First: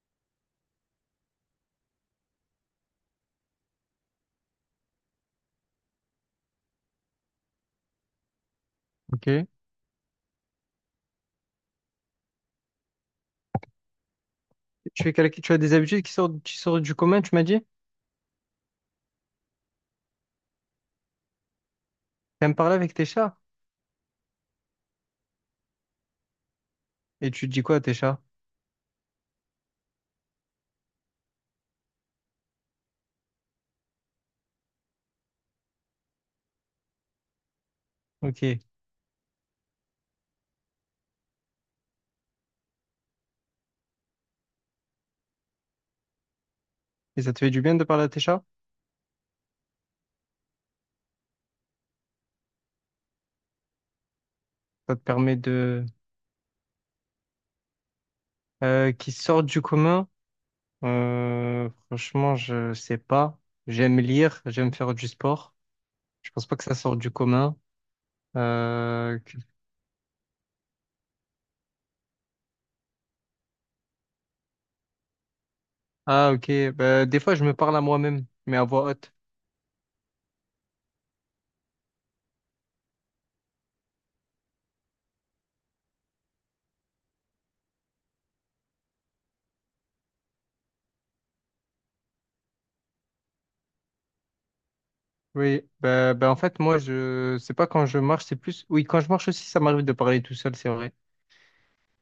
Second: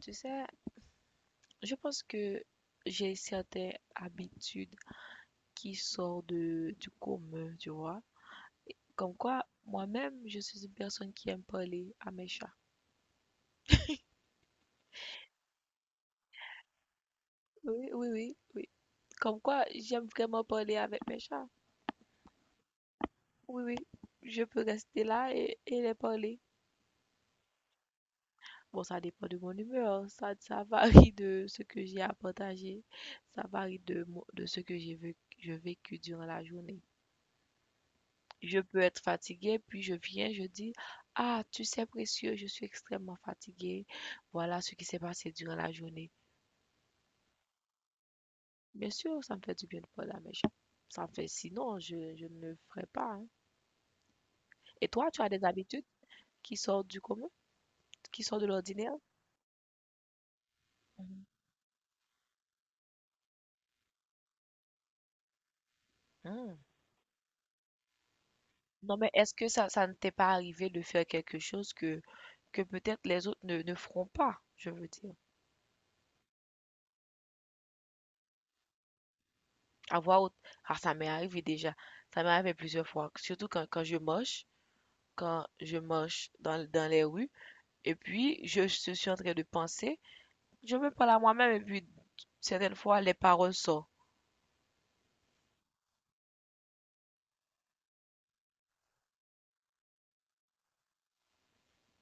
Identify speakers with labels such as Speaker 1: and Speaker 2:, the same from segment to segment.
Speaker 1: Tu sais, je pense que j'ai certaines habitudes qui sortent du commun, tu vois. Comme quoi,
Speaker 2: Ok.
Speaker 1: moi-même, je suis une personne qui aime parler à mes chats.
Speaker 2: Tu as des habitudes qui sortent du commun, tu m'as dit?
Speaker 1: Oui, oui, oui, oui. Comme quoi, j'aime vraiment parler avec mes chats.
Speaker 2: T'aimes parler avec tes chats?
Speaker 1: Oui, oui. Je peux rester là et les parler.
Speaker 2: Et tu dis quoi à tes chats?
Speaker 1: Bon, ça dépend de mon humeur. Ça varie de ce que j'ai à partager. Ça varie de ce que j'ai vécu durant la journée.
Speaker 2: Ok.
Speaker 1: Je
Speaker 2: Et
Speaker 1: peux être fatiguée, puis je viens, je dis, ah, tu sais, précieux, je suis extrêmement fatiguée. Voilà ce qui s'est passé durant la journée.
Speaker 2: ça te fait du bien de parler à tes chats?
Speaker 1: Bien sûr, ça me fait du bien de parler, mais ça me fait, sinon, je ne le ferai pas. Hein. Et
Speaker 2: Ça te
Speaker 1: toi, tu as
Speaker 2: permet
Speaker 1: des habitudes
Speaker 2: de...
Speaker 1: qui sortent du commun, qui sortent de l'ordinaire?
Speaker 2: Qui sortent du commun?
Speaker 1: Mhm.
Speaker 2: Franchement, je sais pas. J'aime lire, j'aime faire du sport. Je pense
Speaker 1: Hmm.
Speaker 2: pas que ça sorte du commun.
Speaker 1: Non, mais
Speaker 2: Euh,
Speaker 1: est-ce
Speaker 2: que-
Speaker 1: que ça ne t'est pas arrivé de faire quelque chose que, peut-être les autres ne feront pas, je veux dire.
Speaker 2: Ah, ok. Bah, des fois, je me parle à moi-même, mais à voix haute.
Speaker 1: Avoir, autre- ah, ça m'est arrivé déjà. Ça m'est arrivé plusieurs fois, surtout quand je moche. Quand je marche dans les rues. Et puis, je suis en train de penser. Je me parle à moi-même et puis, certaines fois, les paroles sortent.
Speaker 2: Oui. En fait, moi, C'est pas quand je marche, c'est plus... Oui, quand je marche aussi, ça m'arrive de parler tout seul, c'est vrai.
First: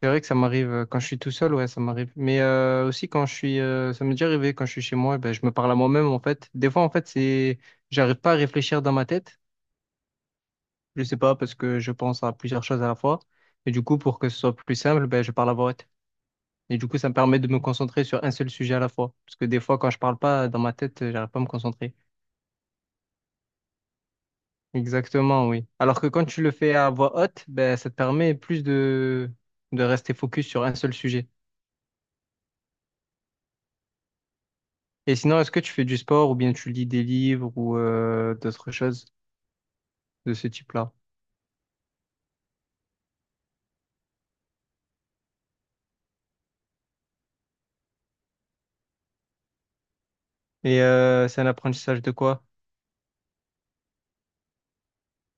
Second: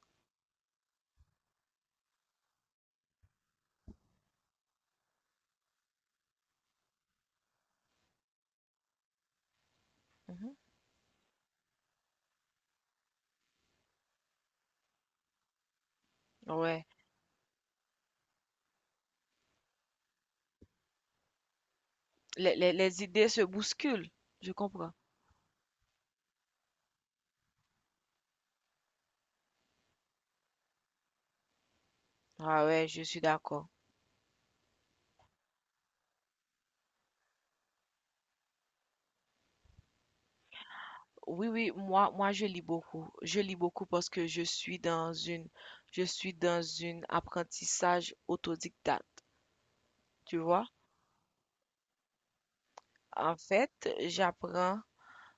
Speaker 2: C'est vrai que ça m'arrive quand je suis tout seul, ouais, ça m'arrive. Mais aussi quand je suis, ça m'est déjà arrivé quand je suis chez moi, eh ben, je me parle à moi-même en fait. Des fois, en fait, j'arrive pas à réfléchir dans ma tête.
Speaker 1: Mhm.
Speaker 2: Je sais pas parce que je pense à plusieurs choses à la fois. Et du coup, pour que ce soit plus simple, ben, je parle à voix haute. Et
Speaker 1: Ouais.
Speaker 2: du coup, ça me permet de me concentrer sur un seul sujet à la fois. Parce que des fois, quand je parle pas dans ma tête, j'arrive pas à me concentrer.
Speaker 1: Les idées se bousculent. Je comprends.
Speaker 2: Exactement, oui. Alors que quand tu le fais à voix haute, ben, ça te permet plus de rester focus sur un seul sujet.
Speaker 1: Ah ouais, je suis d'accord.
Speaker 2: Et sinon, est-ce que tu fais du sport ou bien tu lis des livres ou d'autres choses de ce type-là?
Speaker 1: Oui, oui, moi, je lis beaucoup. Je lis beaucoup parce que je suis dans une apprentissage autodidacte, tu vois.
Speaker 2: Et c'est un apprentissage de quoi?
Speaker 1: En fait, j'apprends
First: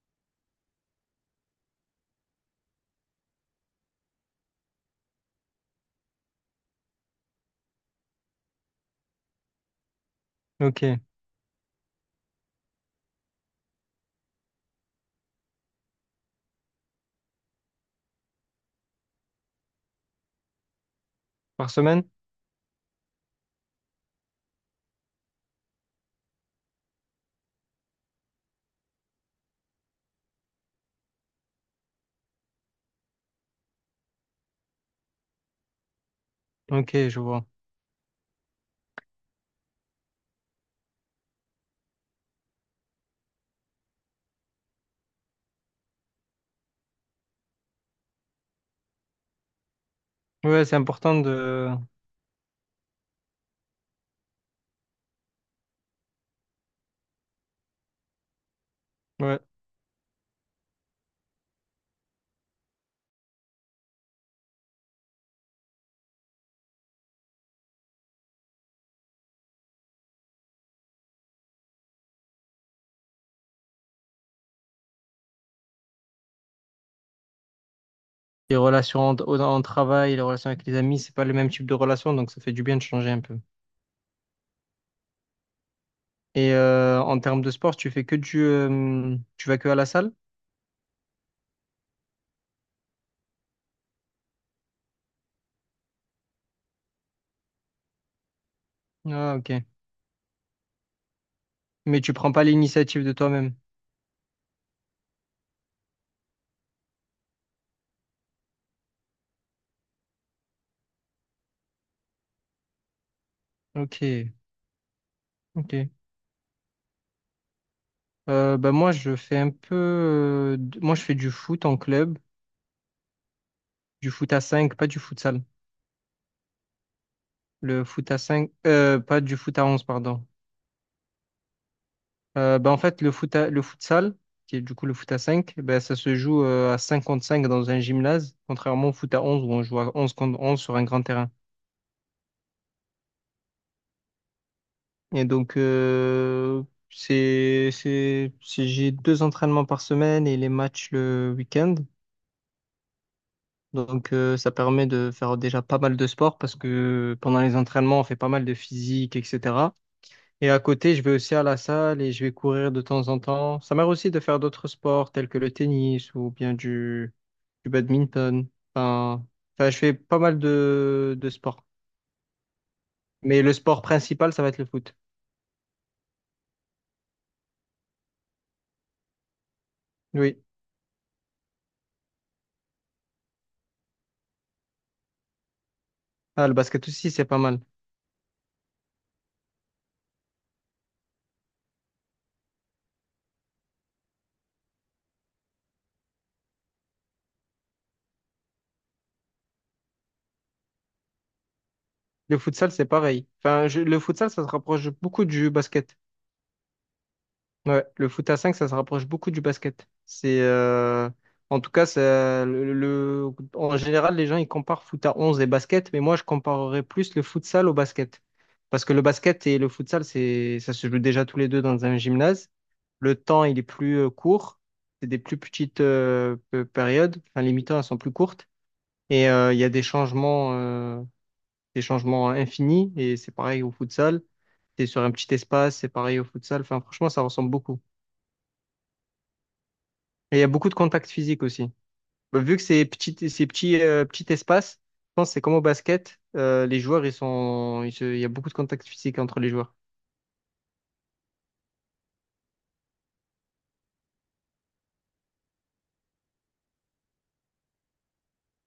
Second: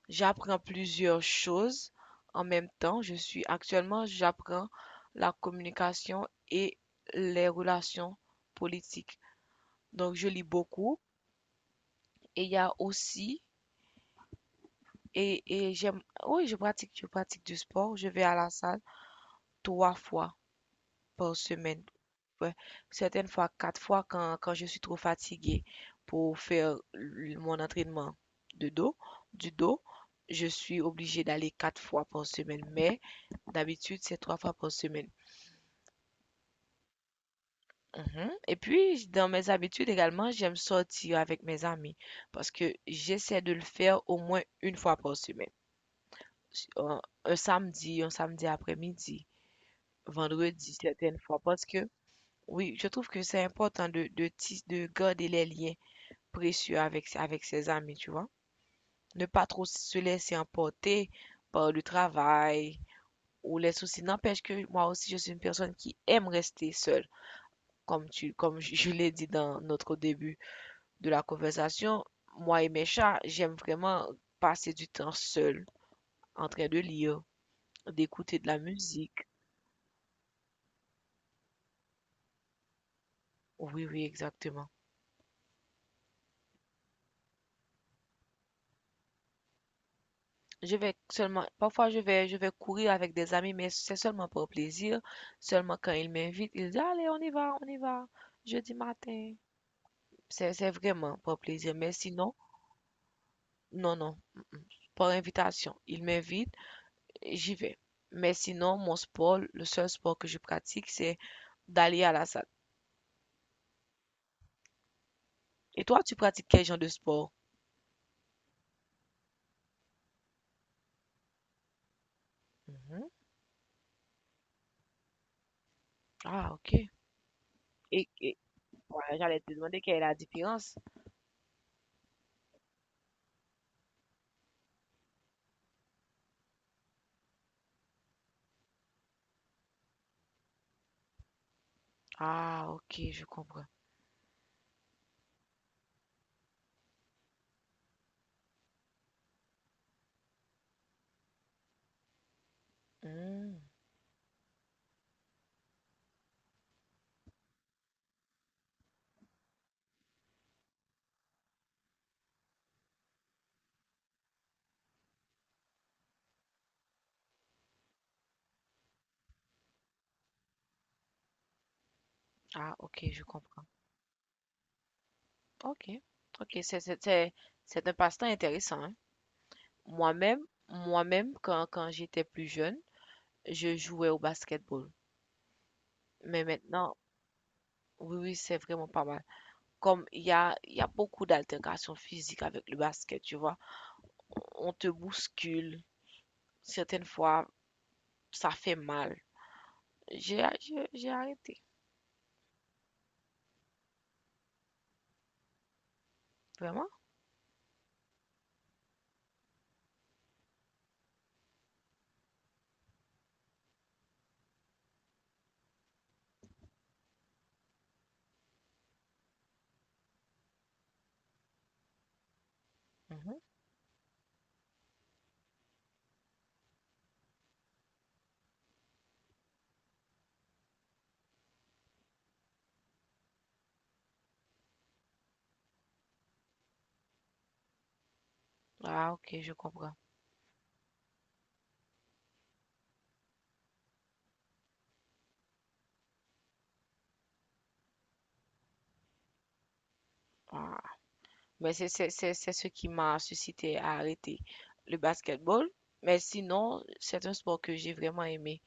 Speaker 1: J'apprends plusieurs choses en même temps. Je suis actuellement, j'apprends la communication et les relations politiques. Donc, je lis
Speaker 2: Ok.
Speaker 1: beaucoup et il y a aussi, et j'aime, oui, je pratique du sport. Je vais à la salle trois fois par
Speaker 2: Par
Speaker 1: semaine.
Speaker 2: semaine?
Speaker 1: Ouais, certaines fois, quatre fois quand, je suis trop fatiguée pour faire mon entraînement de dos, du dos, je suis obligée d'aller quatre fois par semaine. Mais d'habitude, c'est trois fois par semaine.
Speaker 2: Ok, je vois.
Speaker 1: Mhm. Et puis, dans mes habitudes également, j'aime sortir avec mes amis parce que j'essaie de le faire au moins une fois par semaine. Si, un samedi, un samedi après-midi,
Speaker 2: Ouais,
Speaker 1: vendredi
Speaker 2: c'est
Speaker 1: certaines
Speaker 2: important
Speaker 1: fois parce
Speaker 2: de...
Speaker 1: que, oui, je trouve que c'est important de garder les liens précieux avec ses amis, tu vois. Ne
Speaker 2: Ouais.
Speaker 1: pas trop se laisser emporter par le travail ou les soucis. N'empêche que moi aussi, je suis une personne qui aime rester seule. Comme je l'ai dit dans notre début de la conversation, moi et mes chats, j'aime vraiment passer du temps seul, en train de lire, d'écouter de
Speaker 2: Les
Speaker 1: la
Speaker 2: relations
Speaker 1: musique.
Speaker 2: en travail, les relations avec les amis, c'est pas le même type de relation, donc ça fait du bien de changer un peu.
Speaker 1: Oui, oui, exactement.
Speaker 2: Et en termes de sport, tu fais que du... tu vas que à la salle?
Speaker 1: Je vais seulement, parfois je vais courir avec des amis, mais c'est seulement pour plaisir. Seulement quand ils m'invitent, ils disent, allez, on y va, jeudi matin.
Speaker 2: Ah, ok.
Speaker 1: C'est vraiment pour plaisir. Mais
Speaker 2: Mais tu prends
Speaker 1: sinon,
Speaker 2: pas l'initiative de toi-même.
Speaker 1: non, non, par invitation. Ils m'invitent. J'y vais. Mais sinon, mon sport, le seul sport que je pratique, c'est d'aller à la salle.
Speaker 2: Ok, ok.
Speaker 1: Et toi, tu pratiques quel genre de sport?
Speaker 2: Bah moi, je fais un peu... moi, je fais du foot en club.
Speaker 1: Mhm.
Speaker 2: Du foot à 5 pas du futsal.
Speaker 1: Ah, ok.
Speaker 2: Le
Speaker 1: Et,
Speaker 2: foot à
Speaker 1: et
Speaker 2: 5
Speaker 1: ouais,
Speaker 2: pas du
Speaker 1: j'allais te
Speaker 2: foot à
Speaker 1: demander
Speaker 2: 11
Speaker 1: quelle est la
Speaker 2: pardon.
Speaker 1: différence.
Speaker 2: En fait, le futsal, qui est du coup le foot à 5 bah, ça se joue à 5 contre 5 dans un gymnase, contrairement au foot à onze où on joue à onze contre 11 sur un grand terrain.
Speaker 1: Ah, ok, je comprends.
Speaker 2: Et donc, j'ai deux entraînements par semaine et les matchs le week-end.
Speaker 1: Mm.
Speaker 2: Donc, ça permet de faire déjà pas mal de sport parce que pendant les entraînements, on fait pas mal de physique, etc. Et à côté, je vais aussi à la salle et je vais courir de temps en temps. Ça m'arrive aussi de faire d'autres sports tels que le tennis ou bien du badminton. Enfin, enfin, je fais pas mal de sports.
Speaker 1: Ah, ok, je
Speaker 2: Mais le
Speaker 1: comprends.
Speaker 2: sport principal, ça va être le foot.
Speaker 1: Ok, ok, c'est un passe-temps intéressant, hein.
Speaker 2: Oui.
Speaker 1: Moi-même, moi-même, quand j'étais plus jeune, je jouais au basketball. Mais
Speaker 2: Ah, le basket
Speaker 1: maintenant,
Speaker 2: aussi, c'est pas mal.
Speaker 1: oui, oui, c'est vraiment pas mal. Comme il y a beaucoup d'altérations physiques avec le basket, tu vois? On te bouscule, certaines fois, ça fait mal. J'ai arrêté.
Speaker 2: Le futsal, c'est pareil. Le futsal, ça se rapproche beaucoup du basket.
Speaker 1: Vraiment?
Speaker 2: Ouais, le foot à 5 ça se rapproche beaucoup du basket. C'est en tout cas, en général, les gens ils comparent foot à 11 et basket, mais moi je comparerais plus le futsal au basket. Parce que le basket et le futsal, ça se joue déjà tous les deux dans un gymnase. Le
Speaker 1: Mhm.
Speaker 2: temps, il est plus court. C'est des plus petites périodes. Enfin, les mi-temps, elles sont plus courtes. Et il y a des changements, des changements infinis. Et c'est pareil au futsal. C'est sur un petit espace, c'est pareil au futsal. Enfin, franchement, ça ressemble beaucoup.
Speaker 1: Ah, ok, je comprends.
Speaker 2: Et il y a beaucoup de contacts physiques aussi. Bah, vu que c'est petit, petit espace, je pense que c'est comme au basket. Les joueurs, ils sont, ils se- il y a beaucoup de contacts physiques entre les joueurs.
Speaker 1: Ah. Mais c'est ce qui m'a suscité à arrêter le basketball. Mais sinon, c'est un sport que j'ai vraiment aimé.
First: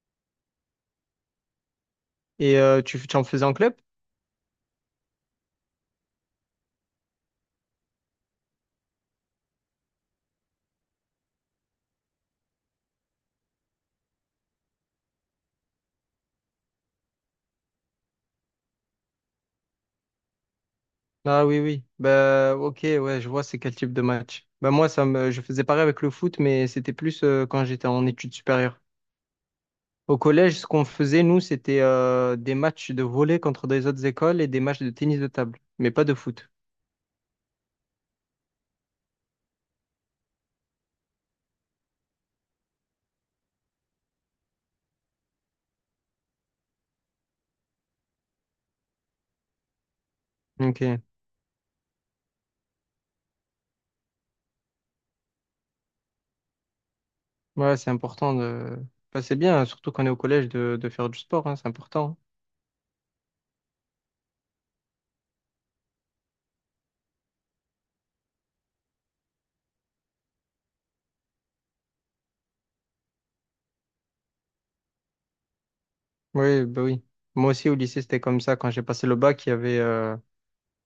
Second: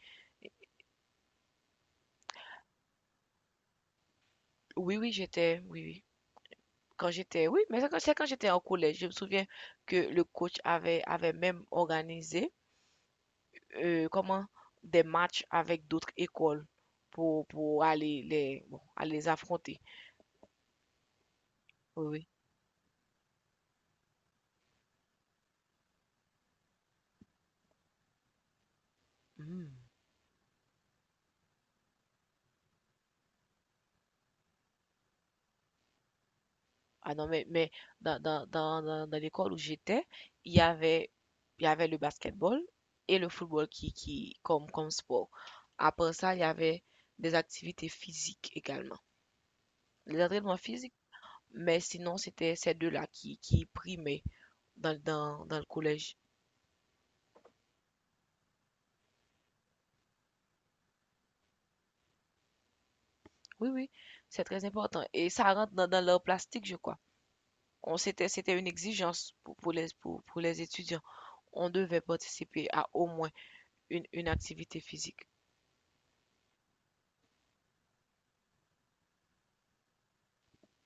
Speaker 2: Et tu en faisais en club?
Speaker 1: Oui, oui, j'étais, oui, oui. Quand j'étais, oui, mais c'est quand j'étais en collège. Je me souviens que le coach avait même organisé comment, des matchs avec d'autres écoles pour, bon, aller les affronter.
Speaker 2: Ah oui, oui.
Speaker 1: Oui, oui.
Speaker 2: Bah, ok, ouais, je vois c'est quel type de match. Bah, moi, je faisais pareil avec le foot, mais c'était plus quand j'étais en études supérieures.
Speaker 1: Hmm.
Speaker 2: Au collège, ce qu'on faisait, nous, c'était des matchs de volley contre des autres écoles et des matchs de tennis de table, mais pas de foot.
Speaker 1: Ah non, mais dans l'école où j'étais, il y avait, il y avait le basketball et le football qui, comme sport. Après ça, il y avait des activités physiques également. Les entraînements physiques,
Speaker 2: Ok.
Speaker 1: mais sinon, c'était ces deux-là qui primaient dans le collège.
Speaker 2: Ouais, c'est important de... Bah, c'est bien, hein, surtout quand on est au collège, de faire du sport, hein, c'est important.
Speaker 1: Oui, oui, c'est très important. Et ça rentre dans leur plastique, je crois. On c'était c'était une exigence pour les étudiants. On devait participer à au moins une activité physique.
Speaker 2: Oui, bah oui. Moi aussi, au lycée, c'était comme ça. Quand j'ai passé le bac,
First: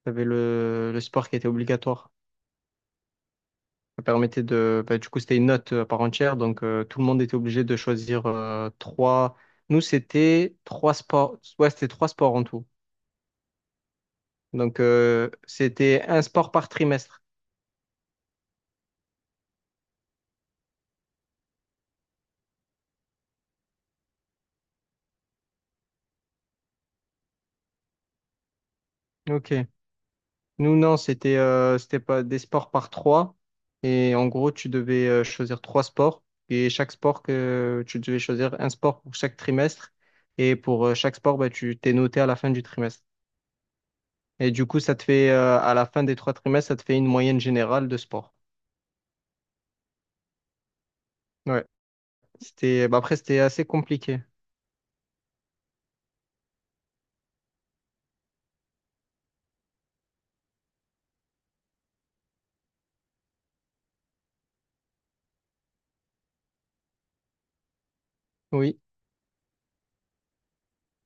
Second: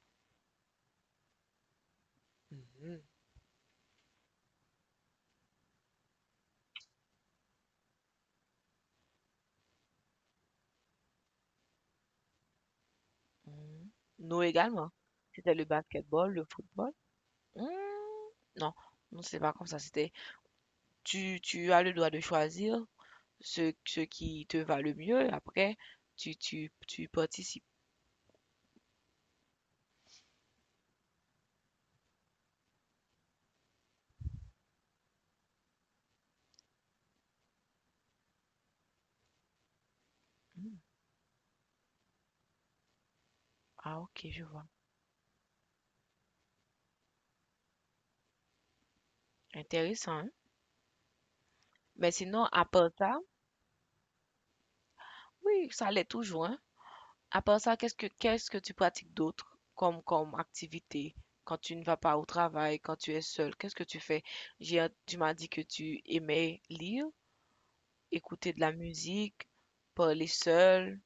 Speaker 2: il y avait le sport qui était obligatoire.
Speaker 1: Mhm.
Speaker 2: Ça permettait de... bah, du coup, c'était une note à part entière, donc tout le monde était obligé de choisir trois... Nous, c'était trois sports. Ouais, c'était trois sports en tout.
Speaker 1: Mhm. Nous
Speaker 2: Donc,
Speaker 1: également. C'était le
Speaker 2: c'était un
Speaker 1: basketball, le
Speaker 2: sport par
Speaker 1: football.
Speaker 2: trimestre.
Speaker 1: Mhm. Non, non, c'est pas comme ça. C'était tu tu as le droit de choisir ce qui te va le mieux. Après, tu participes.
Speaker 2: Ok. Nous, non, c'était c'était pas des sports par trois. Et en gros, tu devais choisir trois sports. Et chaque sport que tu devais choisir un sport pour chaque trimestre. Et pour chaque sport, bah, tu t'es noté à la fin du trimestre.
Speaker 1: Ah, ok, je
Speaker 2: Et
Speaker 1: vois.
Speaker 2: du coup, ça te fait, à la fin des trois trimestres, ça te fait une moyenne générale de sport.
Speaker 1: Intéressant, hein?
Speaker 2: Ouais.
Speaker 1: Mais sinon, à
Speaker 2: C'était,
Speaker 1: part
Speaker 2: bah, après,
Speaker 1: ça,
Speaker 2: c'était assez compliqué.
Speaker 1: oui, ça allait toujours, hein? À part ça, qu'est-ce que tu pratiques d'autre comme activité quand tu ne vas pas au travail, quand tu es seul? Qu'est-ce que tu fais? Tu m'as dit que tu aimais lire, écouter de la
Speaker 2: Oui.
Speaker 1: musique, parler seul.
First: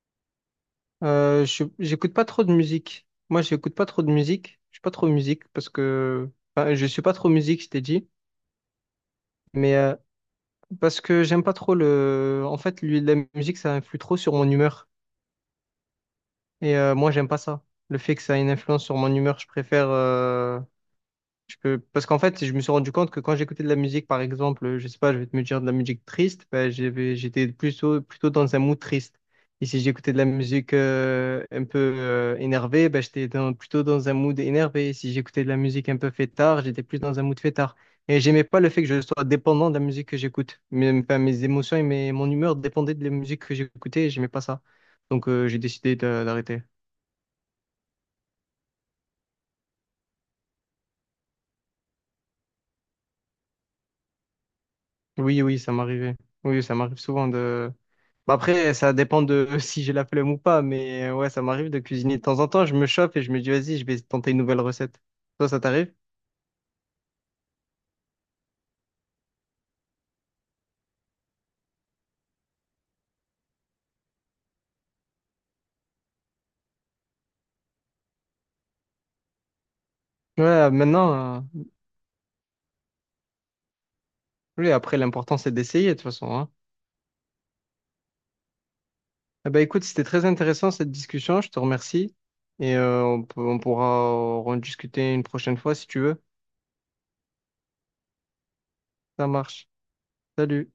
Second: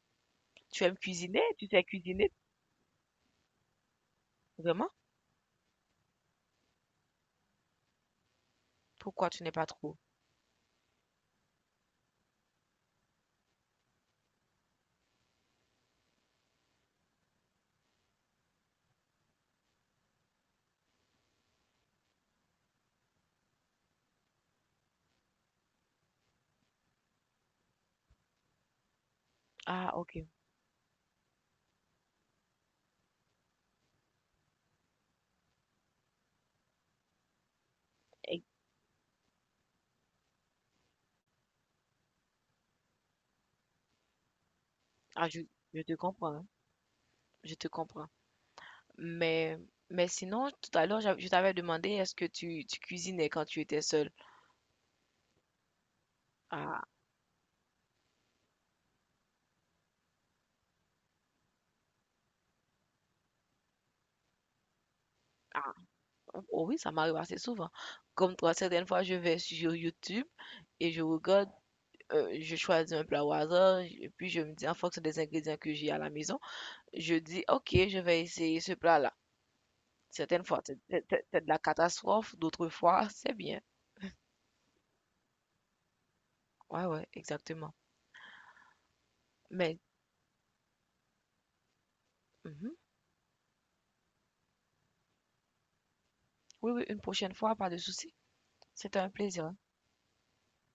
Speaker 1: Tu aimes cuisiner?
Speaker 2: Euh, je,
Speaker 1: Tu sais
Speaker 2: j'écoute pas
Speaker 1: cuisiner?
Speaker 2: trop de musique. Moi, j'écoute pas trop de musique. Je suis
Speaker 1: Vraiment?
Speaker 2: pas trop musique parce que enfin, je suis pas trop musique, je t'ai dit.
Speaker 1: Pourquoi tu n'es pas
Speaker 2: Mais
Speaker 1: trop?
Speaker 2: parce que j'aime pas trop le. En fait, lui, la musique, ça influe trop sur mon humeur. Et moi, j'aime pas ça. Le fait que ça ait une influence sur mon humeur, je préfère. Je peux... Parce qu'en fait, je me suis rendu compte que quand j'écoutais de la musique, par exemple, je sais pas, je vais te me dire de la musique triste, ben, j'étais plutôt dans un mood triste. Et si
Speaker 1: Ah,
Speaker 2: j'écoutais de la
Speaker 1: ok.
Speaker 2: musique un peu énervée, ben, j'étais plutôt dans un mood énervé. Et si j'écoutais de la musique un peu fêtard, j'étais plus dans un mood fêtard. Et
Speaker 1: Et-
Speaker 2: j'aimais pas le fait que je sois dépendant de la musique que j'écoute. Mes émotions et mon humeur dépendaient de la musique que j'écoutais et j'aimais pas ça. Donc
Speaker 1: ah, je,
Speaker 2: euh, j'ai
Speaker 1: je te
Speaker 2: décidé de-
Speaker 1: comprends. Hein.
Speaker 2: d'arrêter.
Speaker 1: Je te comprends. Mais mais sinon, tout à l'heure, je t'avais demandé est-ce que tu cuisinais quand tu étais seul?
Speaker 2: Oui, oui, ça m'arrivait. Oui, ça m'arrive souvent de... Bah après, ça dépend de si j'ai la flemme ou pas, mais ouais, ça m'arrive de cuisiner de temps en temps. Je me chauffe et je me dis, vas-y, je vais tenter une nouvelle recette. Toi, ça t'arrive?
Speaker 1: Oh oui, ça m'arrive assez souvent. Comme toi, certaines fois, je vais sur YouTube et je regarde, je choisis un plat au hasard, et puis je me dis, en fonction des ingrédients que j'ai à la maison, je dis, ok, je vais essayer ce plat-là. Certaines fois,
Speaker 2: Ouais,
Speaker 1: c'est c'est- c'est- c'est de la catastrophe, d'autres fois, c'est bien.
Speaker 2: oui, après, l'important, c'est d'essayer, de toute façon, hein.
Speaker 1: Ouais, ouais, exactement.
Speaker 2: Eh ben,
Speaker 1: Mais,
Speaker 2: écoute, c'était très intéressant cette discussion, je te remercie.
Speaker 1: mhm,
Speaker 2: Et on pourra en discuter une prochaine fois si tu veux.
Speaker 1: oui, oui, une prochaine fois, pas de souci. C'était un
Speaker 2: Ça
Speaker 1: plaisir.
Speaker 2: marche. Salut.